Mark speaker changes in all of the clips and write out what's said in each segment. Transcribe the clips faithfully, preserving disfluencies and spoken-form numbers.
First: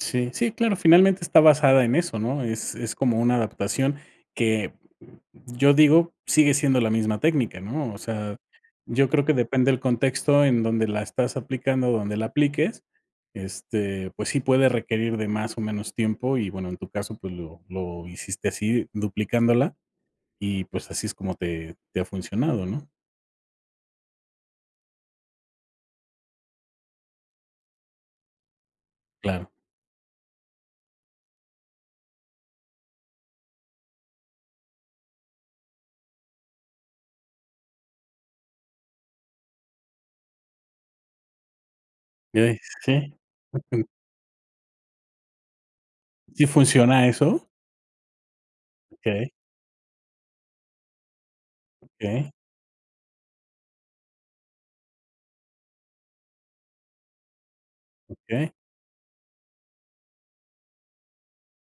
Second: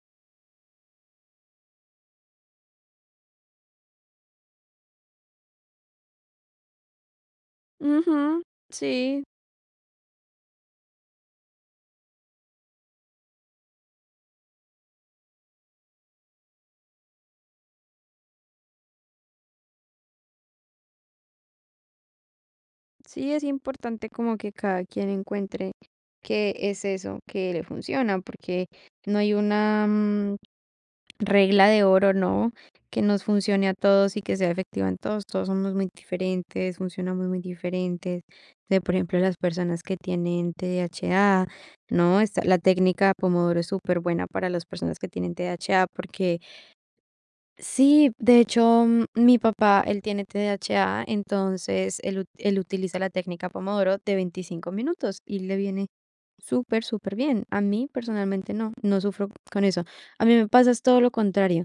Speaker 1: Sí, sí, claro. Finalmente está basada en eso, ¿no? Es es como una adaptación, que yo digo, sigue siendo la misma técnica, ¿no? O sea,
Speaker 2: Ujú,
Speaker 1: yo creo
Speaker 2: sí.
Speaker 1: que depende, el contexto en donde la estás aplicando, donde la apliques, este, pues sí, puede requerir de más o menos tiempo, y bueno, en tu caso, pues, lo lo hiciste, así duplicándola, y pues, así es como te te ha funcionado, ¿no?
Speaker 2: Sí, es importante como que cada quien encuentre qué es eso que le funciona porque no hay
Speaker 1: Claro.
Speaker 2: una, mm, regla de oro, ¿no? Que nos funcione a todos y que sea efectiva en todos. Todos somos muy diferentes, funcionamos muy diferentes. O sea, por ejemplo, las personas que tienen TDHA, ¿no? Esta,
Speaker 1: ¿Ya
Speaker 2: la
Speaker 1: es qué?
Speaker 2: técnica pomodoro es superbuena para las personas que tienen TDHA, porque
Speaker 1: ¿Sí funciona eso?
Speaker 2: Sí, de hecho,
Speaker 1: Okey.
Speaker 2: mi papá, él tiene TDHA, entonces él ut
Speaker 1: Okey.
Speaker 2: él utiliza la técnica pomodoro de veinticinco minutos, y le viene super superbién. A mí,
Speaker 1: Okey.
Speaker 2: personalmente, no. No sufro con eso. A mí me pasa, es todo lo contrario,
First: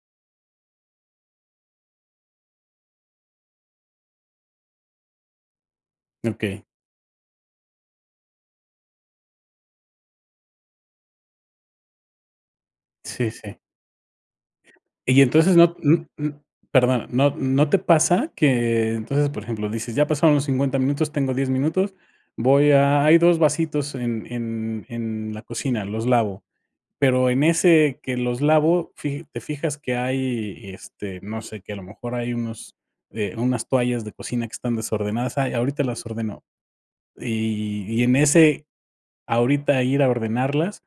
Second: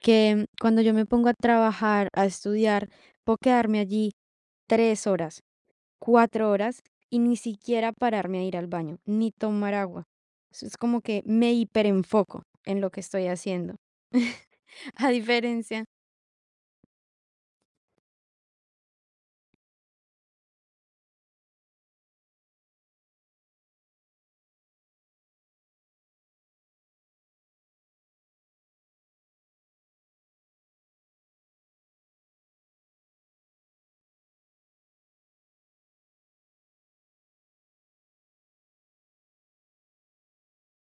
Speaker 2: que cuando yo me pongo a trabajar, a estudiar, puedo quedarme allí tres horas, cuatro
Speaker 1: Okey.
Speaker 2: horas, y ni siquiera pararme a ir al baño, ni tomar agua. Eso es como que me hiperenfoco en lo que estoy
Speaker 1: Sí, sí.
Speaker 2: haciendo, a
Speaker 1: Y entonces no,
Speaker 2: diferencia
Speaker 1: m m perdona, ¿no no te pasa? Que entonces, por ejemplo, dices: "Ya pasaron los cincuenta minutos, tengo diez minutos. Voy a hay dos vasitos en en en la cocina, los lavo". Pero, en ese que los lavo, fija te fijas que hay, este, no sé, que a lo mejor hay unos eh, unas toallas de cocina que están desordenadas: "Ay, ahorita las ordeno". Y y en ese, ahorita ir a ordenarlas,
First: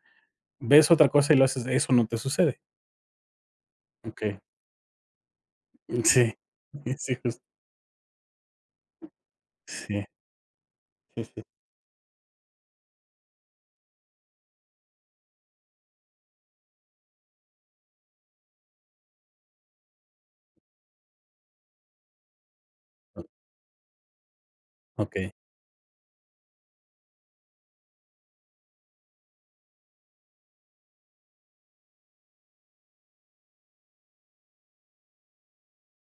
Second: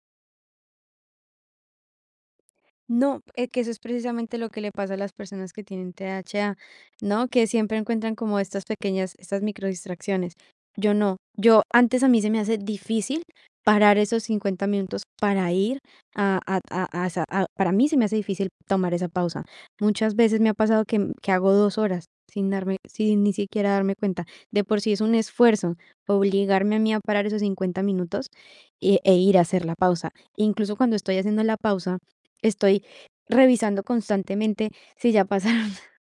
Speaker 1: ves otra cosa y lo haces, ¿eso no te sucede?
Speaker 2: No, eh, que eso es
Speaker 1: Okey.
Speaker 2: precisamente lo que le pasa a las personas que tienen
Speaker 1: Mm, sí.
Speaker 2: TDHA,
Speaker 1: Sí,
Speaker 2: ¿no?
Speaker 1: justo.
Speaker 2: Que siempre encuentran como estas pequeñas, estas micro
Speaker 1: Sí.
Speaker 2: distracciones. Yo no,
Speaker 1: Sí, sí.
Speaker 2: yo antes a mí se me hacía difícil parar esos cincuenta minutos para ir a a a a sa a para mí, se me hace difícil, tomar esa pausa. Muchas veces, me ha pasado que que hago dos horas sin darme sin ni siquiera darme cuenta. De por sí, es un
Speaker 1: Okey.
Speaker 2: esfuerzo obligarme a mí a parar esos cincuenta minutos, e e ir a hacer la pausa. Incluso, cuando estoy haciendo la pausa, estoy revisando constantemente si ya pasaron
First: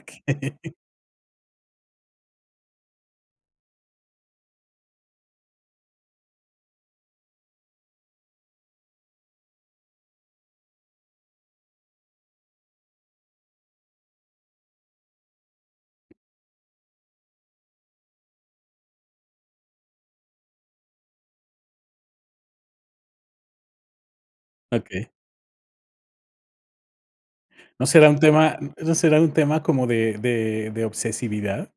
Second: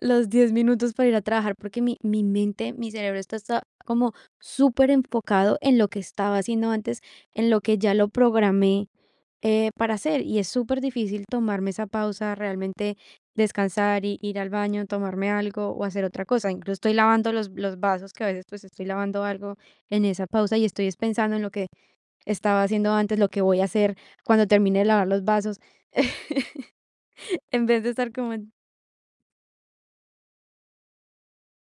Speaker 2: los diez minutos para ir a trabajar, porque mi mi mente, mi cerebro, está está como superenfocado en lo que estaba haciendo antes, en lo que ya lo programé, eh, para hacer. Y es super difícil tomarme esa pausa, realmente descansar y, ir al baño, tomarme algo, o, hacer otra cosa. Incluso estoy lavando los los vasos que, a veces, pues, estoy lavando algo en esa pausa, y estoy es pensando, en lo que estaba haciendo antes, lo que voy a hacer cuando termine de lavar
Speaker 1: Okey.
Speaker 2: los vasos, en vez
Speaker 1: ¿No
Speaker 2: de
Speaker 1: será
Speaker 2: estar
Speaker 1: un
Speaker 2: como en
Speaker 1: tema no será un tema, como de de de obsesividad?